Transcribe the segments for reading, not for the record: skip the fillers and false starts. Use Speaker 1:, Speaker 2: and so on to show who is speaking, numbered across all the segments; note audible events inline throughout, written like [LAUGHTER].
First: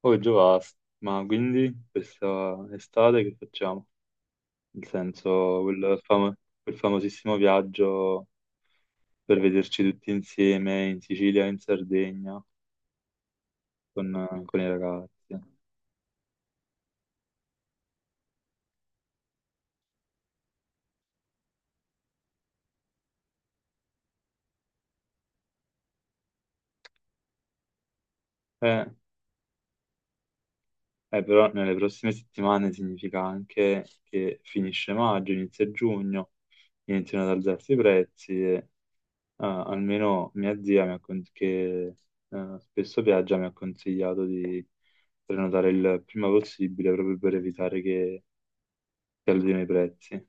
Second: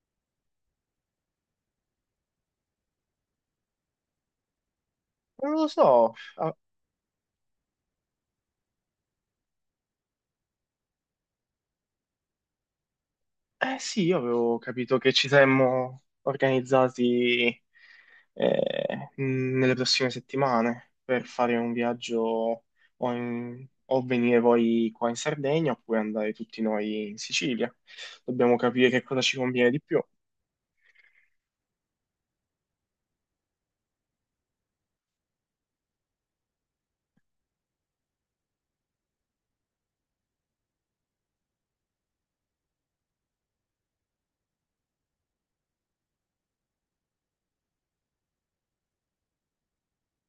Speaker 1: Poi già basta. Ma quindi questa estate che facciamo? Nel
Speaker 2: Non
Speaker 1: senso,
Speaker 2: lo so. Ah,
Speaker 1: quel famosissimo viaggio per vederci tutti insieme in Sicilia, in Sardegna,
Speaker 2: eh sì,
Speaker 1: con,
Speaker 2: io avevo
Speaker 1: con i
Speaker 2: capito
Speaker 1: ragazzi.
Speaker 2: che ci saremmo organizzati, nelle prossime settimane per fare un viaggio o venire voi qua in Sardegna oppure andare tutti noi in Sicilia. Dobbiamo
Speaker 1: Eh,
Speaker 2: capire che cosa ci conviene di più.
Speaker 1: Però nelle prossime settimane significa anche che finisce maggio, inizia giugno, iniziano ad alzarsi i prezzi. Ah, almeno mia zia, mi ha con- che spesso viaggia, mi ha consigliato di prenotare il prima possibile proprio per evitare che scaldino i prezzi.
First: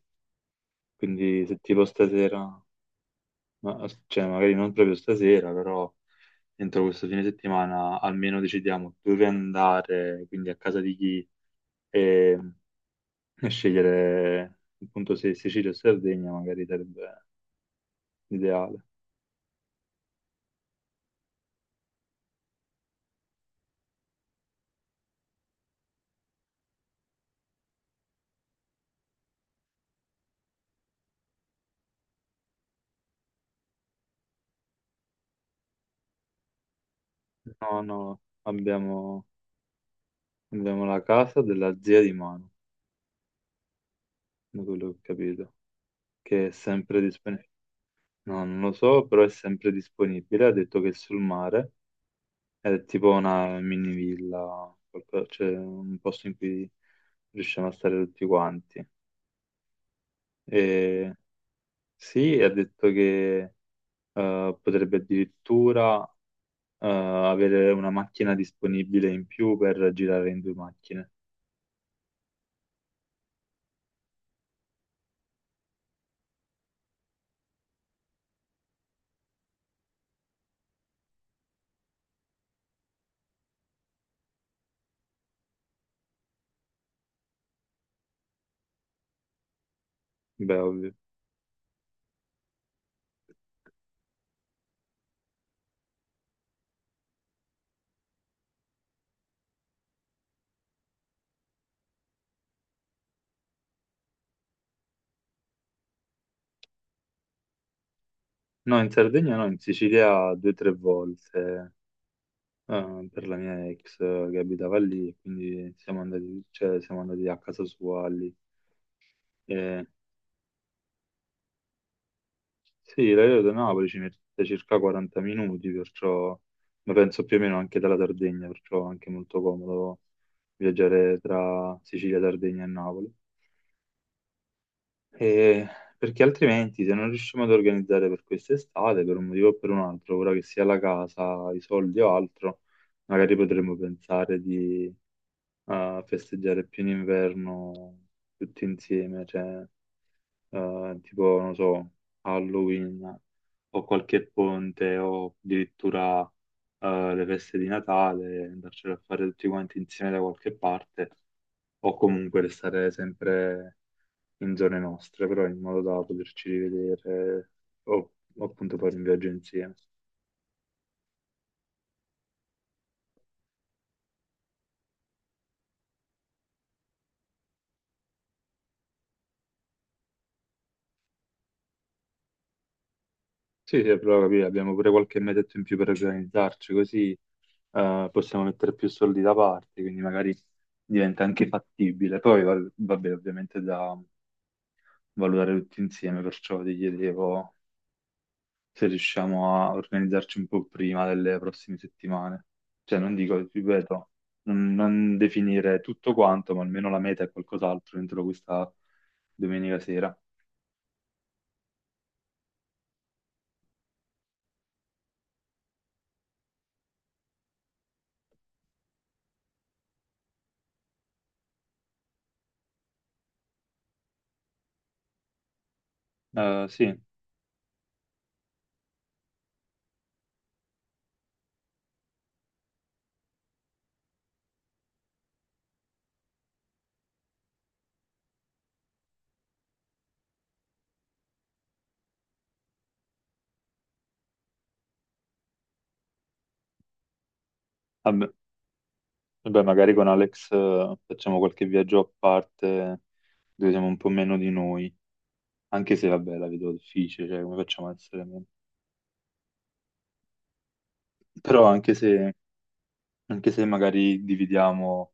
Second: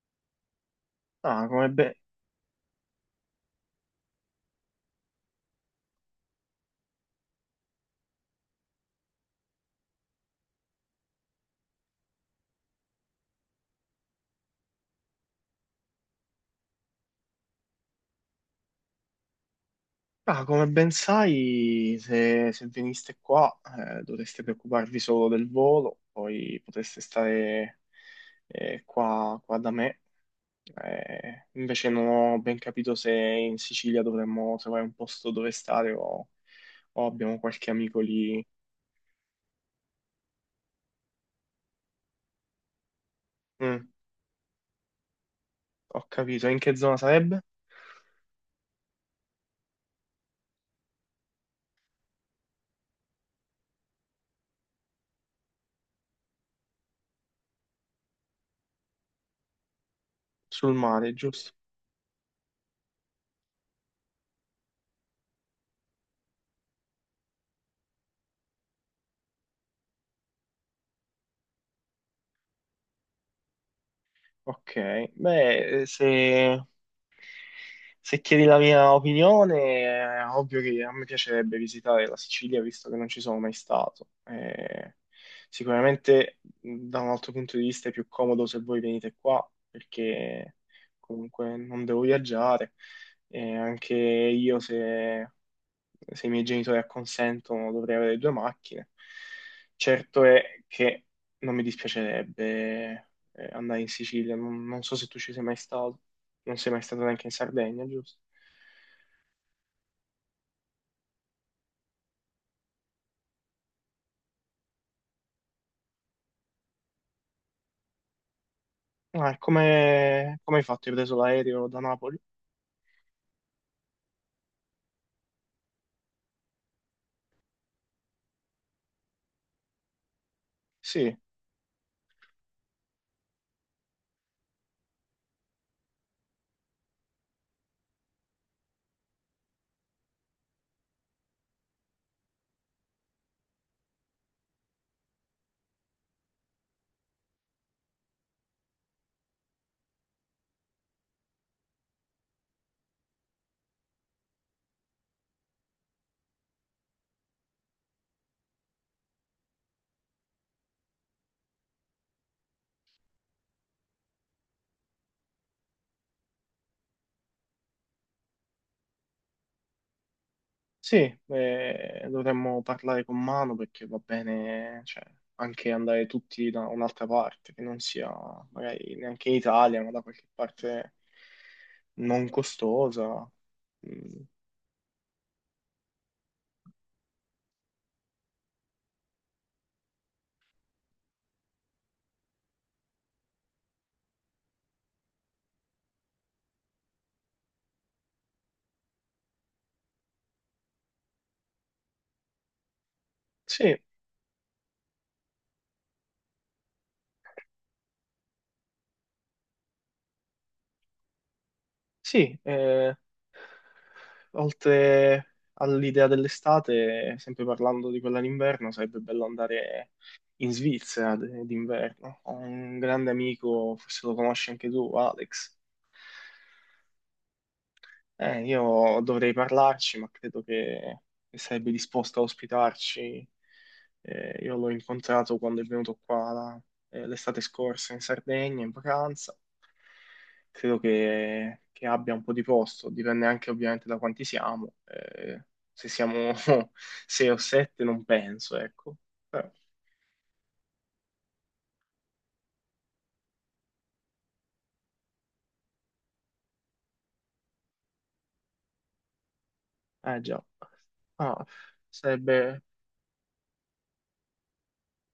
Speaker 1: Quindi
Speaker 2: Ah,
Speaker 1: se
Speaker 2: come,
Speaker 1: tipo
Speaker 2: be-
Speaker 1: stasera, cioè magari non proprio stasera, però entro questo fine settimana almeno decidiamo dove andare, quindi a casa di chi, e, e scegliere appunto se Sicilia o Sardegna magari sarebbe ideale.
Speaker 2: ah, come ben sai, se veniste qua, dovreste preoccuparvi solo del volo, poi potreste stare qua da me. Invece non ho ben capito se in Sicilia dovremmo trovare un posto dove stare o abbiamo qualche
Speaker 1: No,
Speaker 2: amico
Speaker 1: no,
Speaker 2: lì.
Speaker 1: abbiamo... Abbiamo la casa della zia di mano,
Speaker 2: Mm.
Speaker 1: da quello che ho capito,
Speaker 2: Ho
Speaker 1: che
Speaker 2: capito.
Speaker 1: è
Speaker 2: In che zona
Speaker 1: sempre
Speaker 2: sarebbe?
Speaker 1: disponibile. No, non lo so, però è sempre disponibile. Ha detto che è sul mare, è tipo una mini villa, cioè un posto in cui riusciamo a stare tutti quanti.
Speaker 2: Sul mare,
Speaker 1: E
Speaker 2: giusto?
Speaker 1: sì, ha detto che potrebbe addirittura avere una macchina disponibile in più per girare in due macchine.
Speaker 2: Ok, beh, se chiedi la mia opinione, è ovvio che a me piacerebbe visitare la Sicilia, visto che non ci sono mai stato. Sicuramente da un altro punto di vista è più comodo se voi venite qua, perché
Speaker 1: Beh, ovvio.
Speaker 2: comunque non devo viaggiare. E anche io se i miei genitori acconsentono, dovrei avere due macchine. Certo è che non mi dispiacerebbe andare in Sicilia, non so se tu ci sei mai stato, non sei mai stato neanche in Sardegna, giusto?
Speaker 1: No, in Sardegna no, in Sicilia due o tre volte per la mia ex che abitava lì, quindi siamo andati, cioè, siamo andati a casa sua lì.
Speaker 2: Ah, e
Speaker 1: E,
Speaker 2: come hai fatto? Hai preso l'aereo da Napoli?
Speaker 1: sì, l'aereo da Napoli ci mette circa 40 minuti, perciò, ma penso più o meno anche dalla Sardegna, perciò è anche molto comodo
Speaker 2: Sì,
Speaker 1: viaggiare tra Sicilia, Sardegna e Napoli. E- Perché altrimenti se non riusciamo ad organizzare per quest'estate, per un motivo o per un altro, ora che sia la casa, i soldi o altro, magari potremmo pensare di a festeggiare pieno inverno tutti insieme, cioè tipo, non so, Halloween o qualche ponte o addirittura le feste di Natale, andarcene a fare tutti quanti insieme da qualche parte o comunque restare sempre in zone nostre, però in modo da poterci rivedere o o appunto fare un viaggio insieme.
Speaker 2: sì, dovremmo parlare con mano perché va bene, cioè, anche andare tutti da un'altra parte, che non sia magari neanche in Italia, ma da qualche parte non costosa.
Speaker 1: Sì, sì, però
Speaker 2: Mm.
Speaker 1: capì, abbiamo pure qualche metetto in più per organizzarci, così possiamo mettere più soldi da parte, quindi magari diventa anche fattibile. Poi vabbè, ovviamente da valutare tutti insieme, perciò ti chiedevo se riusciamo a organizzarci un po' prima delle prossime settimane. Cioè, non dico,
Speaker 2: Sì,
Speaker 1: ripeto, non definire tutto quanto, ma almeno la meta è qualcos'altro entro questa domenica sera.
Speaker 2: sì, oltre all'idea dell'estate, sempre parlando di quella d'inverno, sarebbe bello andare in Svizzera d'inverno. Ho un grande amico, forse lo conosci anche tu, Alex.
Speaker 1: Sì,
Speaker 2: Io dovrei parlarci, ma credo che sarebbe disposto a ospitarci. Io l'ho incontrato quando è venuto qua l'estate scorsa in Sardegna, in vacanza. Credo che abbia un po' di posto, dipende anche ovviamente da quanti siamo. Se siamo [LAUGHS] sei o sette non
Speaker 1: vabbè,
Speaker 2: penso, ecco. Però,
Speaker 1: vabbè, magari con Alex facciamo qualche viaggio a parte dove siamo un po' meno di noi, anche se vabbè la vedo difficile, cioè come facciamo a essere meno?
Speaker 2: eh già. Ah,
Speaker 1: Però
Speaker 2: sarebbe...
Speaker 1: anche se magari dividiamo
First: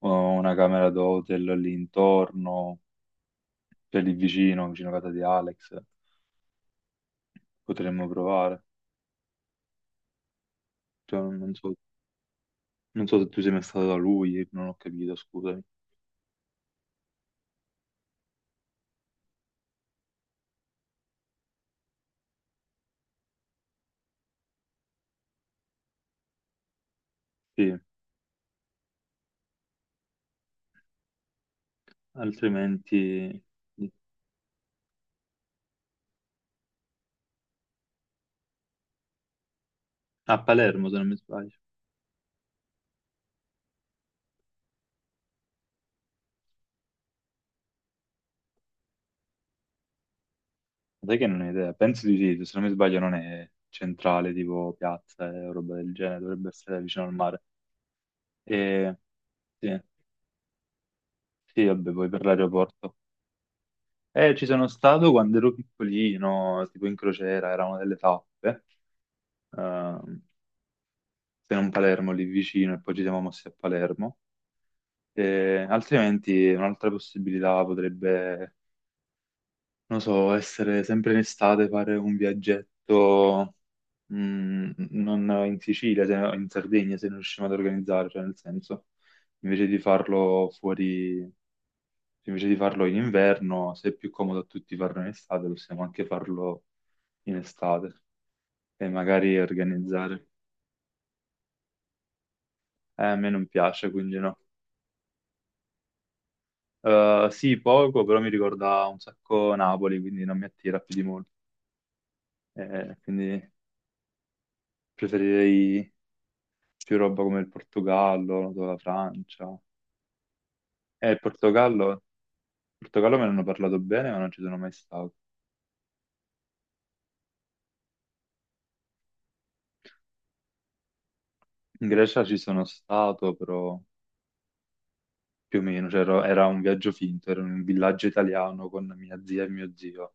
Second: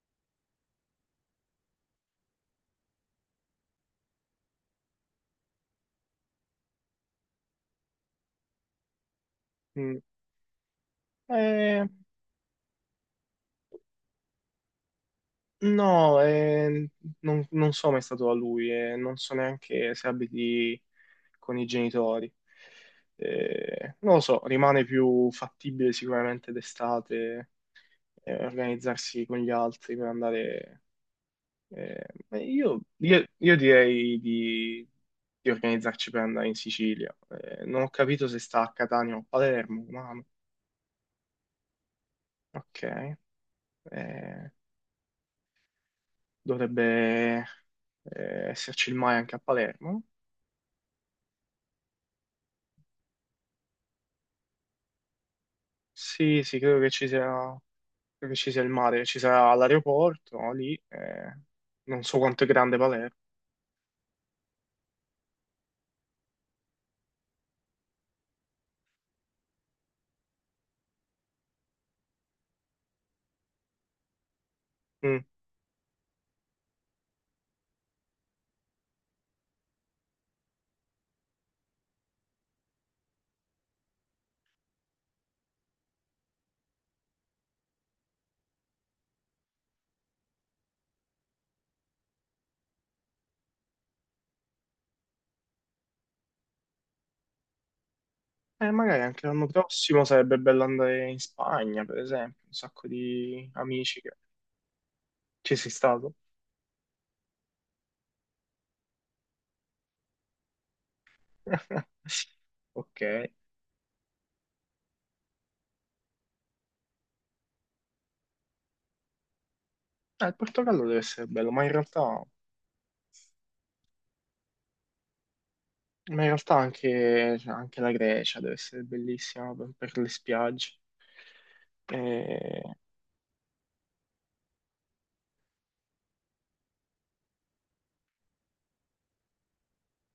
Speaker 1: una camera d'hotel lì intorno, cioè lì vicino, vicino a casa di Alex, potremmo provare.
Speaker 2: mm,
Speaker 1: Cioè, non so,
Speaker 2: eh,
Speaker 1: non so se tu sei mai stato da lui, non ho capito, scusami.
Speaker 2: No, non so mai stato da lui e non so neanche se abiti con i genitori. Non lo so, rimane più fattibile sicuramente d'estate
Speaker 1: Sì,
Speaker 2: organizzarsi con gli altri per andare. eh, eh, io, io-
Speaker 1: altrimenti
Speaker 2: io direi di organizzarci per andare in Sicilia. Non ho capito se sta a Catania o a Palermo, ma
Speaker 1: a Palermo se non mi sbaglio.
Speaker 2: ok. Eh, Dovrebbe esserci il mare anche a Palermo.
Speaker 1: Sai che non ho idea, penso di sì, se non mi sbaglio non è centrale, tipo piazza e roba del genere,
Speaker 2: Sì,
Speaker 1: dovrebbe
Speaker 2: sì,
Speaker 1: essere vicino al mare.
Speaker 2: credo che ci sia il
Speaker 1: E,
Speaker 2: mare, ci sarà
Speaker 1: sì,
Speaker 2: l'aeroporto no, lì,
Speaker 1: sì, vabbè,
Speaker 2: non
Speaker 1: poi
Speaker 2: so
Speaker 1: per
Speaker 2: quanto è grande
Speaker 1: l'aeroporto.
Speaker 2: Palermo.
Speaker 1: Ci sono stato quando ero piccolino, tipo in crociera, era una delle tappe, ehm, se non Palermo lì vicino, e poi ci siamo mossi a Palermo.
Speaker 2: Mm.
Speaker 1: E altrimenti un'altra possibilità potrebbe non so, essere sempre in estate, fare un viaggetto, non in Sicilia, no, in Sardegna, se non riusciamo ad organizzare, cioè nel senso, invece di farlo fuori, invece di farlo in inverno, se è più comodo a tutti farlo in estate, possiamo anche farlo in estate e
Speaker 2: Magari anche
Speaker 1: magari
Speaker 2: l'anno prossimo
Speaker 1: organizzare.
Speaker 2: sarebbe bello andare in Spagna, per esempio, un sacco
Speaker 1: A me non
Speaker 2: di
Speaker 1: piace,
Speaker 2: amici che
Speaker 1: quindi no.
Speaker 2: ci sei stato.
Speaker 1: Sì, poco, però mi ricorda un sacco Napoli, quindi non mi attira più di molto.
Speaker 2: [LAUGHS] Ok,
Speaker 1: Quindi preferirei più roba come il Portogallo, noto la Francia.
Speaker 2: il Portogallo deve
Speaker 1: Eh, il
Speaker 2: essere bello, ma in
Speaker 1: Portogallo,
Speaker 2: realtà,
Speaker 1: il Portogallo me ne hanno parlato bene, ma non ci sono mai stato.
Speaker 2: anche, cioè, anche la Grecia deve essere bellissima per le spiagge.
Speaker 1: In Grecia ci
Speaker 2: Eh,
Speaker 1: sono stato, però più o meno, cioè, era un viaggio finto, era in un villaggio italiano con mia zia e mio zio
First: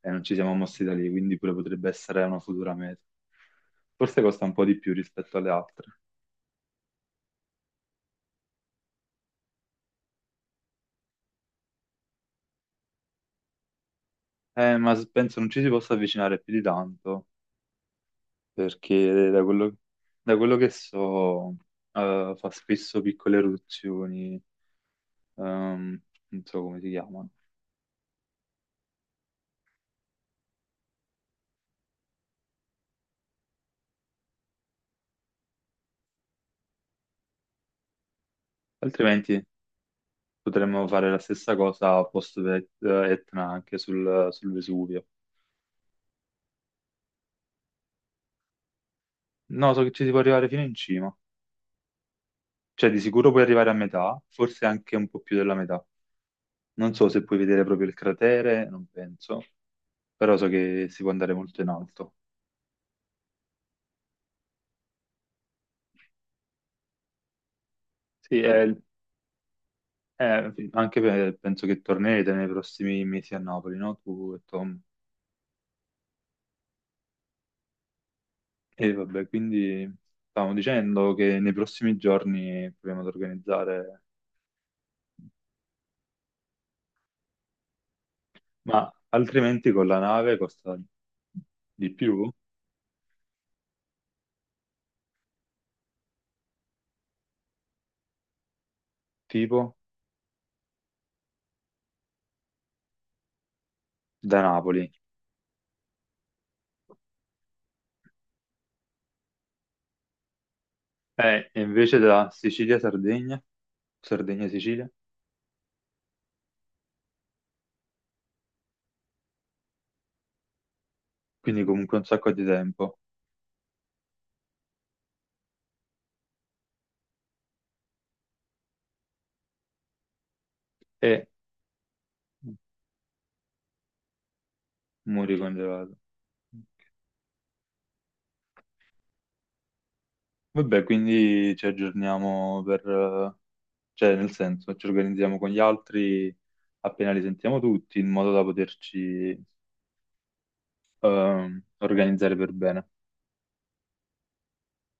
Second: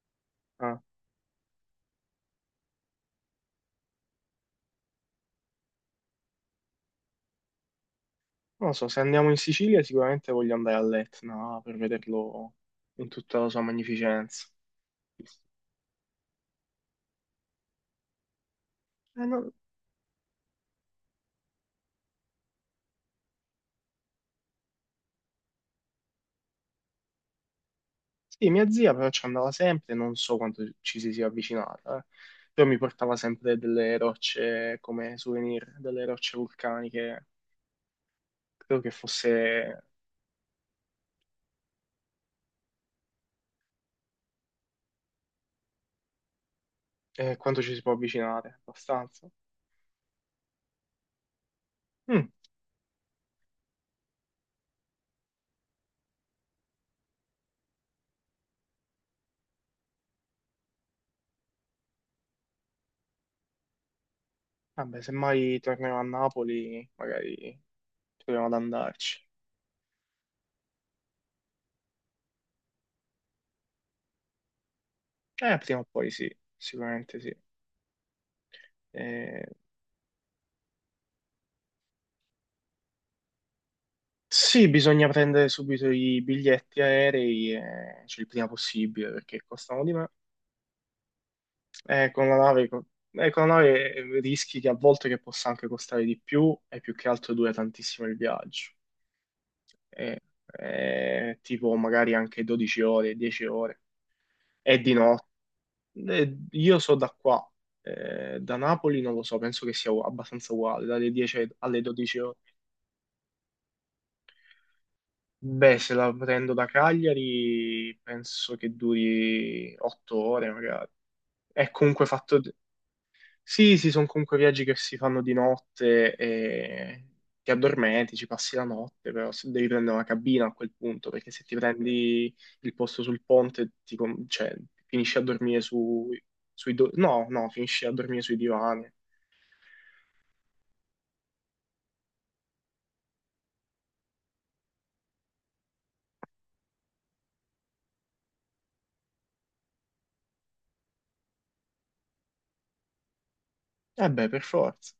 Speaker 1: e non ci siamo
Speaker 2: ah.
Speaker 1: mossi da lì, quindi pure potrebbe essere una futura meta. Forse costa un po' di più rispetto alle altre.
Speaker 2: Non lo so, se andiamo in Sicilia sicuramente voglio andare all'Etna per vederlo in tutta la sua magnificenza.
Speaker 1: Ma
Speaker 2: Eh,
Speaker 1: penso non ci si possa avvicinare più di tanto, perché
Speaker 2: no-
Speaker 1: da quello che so, fa spesso piccole eruzioni. Ehm, Non so come si chiamano.
Speaker 2: Sì, mia zia però ci andava sempre, non so quanto ci si sia avvicinata, eh. Però mi portava sempre delle rocce come souvenir, delle rocce vulcaniche. Credo che
Speaker 1: Altrimenti
Speaker 2: fosse
Speaker 1: potremmo fare la stessa cosa post Etna anche sul Vesuvio.
Speaker 2: Quanto ci si può avvicinare, abbastanza.
Speaker 1: No, so che ci si può arrivare fino in cima.
Speaker 2: Mm.
Speaker 1: Cioè, di sicuro puoi arrivare a metà, forse anche un po' più della metà. Non so se puoi vedere proprio il cratere, non penso, però so che si può andare molto in alto.
Speaker 2: Vabbè, se mai tornerò a Napoli, magari
Speaker 1: Sì,
Speaker 2: proviamo ad andarci.
Speaker 1: anche penso che tornerete nei prossimi mesi a Napoli, no? Tu e Tom.
Speaker 2: Prima o poi sì, sicuramente sì.
Speaker 1: E vabbè,
Speaker 2: Eh,
Speaker 1: quindi stavamo dicendo che nei prossimi giorni proviamo ad organizzare.
Speaker 2: Sì, bisogna prendere subito i biglietti aerei, cioè il prima
Speaker 1: Ma
Speaker 2: possibile, perché
Speaker 1: altrimenti
Speaker 2: costano
Speaker 1: con
Speaker 2: di
Speaker 1: la
Speaker 2: me.
Speaker 1: nave costa di
Speaker 2: Eh, con
Speaker 1: più?
Speaker 2: la nave, co- con la nave, rischi che a volte che possa anche costare di più e più che altro dura tantissimo il viaggio.
Speaker 1: Tipo
Speaker 2: Eh, tipo magari anche 12 ore, 10 ore.
Speaker 1: da
Speaker 2: E
Speaker 1: Napoli.
Speaker 2: di notte. Io so da qua, da Napoli non lo so, penso che sia abbastanza uguale, dalle 10
Speaker 1: E
Speaker 2: alle
Speaker 1: invece
Speaker 2: 12
Speaker 1: da
Speaker 2: ore.
Speaker 1: Sicilia-Sardegna, Sardegna-Sicilia,
Speaker 2: Beh, se la prendo da Cagliari penso che duri 8 ore magari.
Speaker 1: quindi
Speaker 2: È
Speaker 1: comunque un
Speaker 2: comunque
Speaker 1: sacco
Speaker 2: fatto...
Speaker 1: di
Speaker 2: di-
Speaker 1: tempo.
Speaker 2: Sì, sì, sono comunque viaggi che si fanno di notte e ti addormenti, ci passi la notte, però se devi prendere una cabina a quel punto,
Speaker 1: E
Speaker 2: perché se ti prendi il posto sul ponte, cioè, finisci a
Speaker 1: muri
Speaker 2: dormire
Speaker 1: congelato.
Speaker 2: no, no, finisci a dormire sui divani.
Speaker 1: Vabbè, quindi ci aggiorniamo per... cioè nel senso, ci organizziamo con gli altri appena li sentiamo tutti, in modo da poterci organizzare per bene.
Speaker 2: Eh beh, per forza.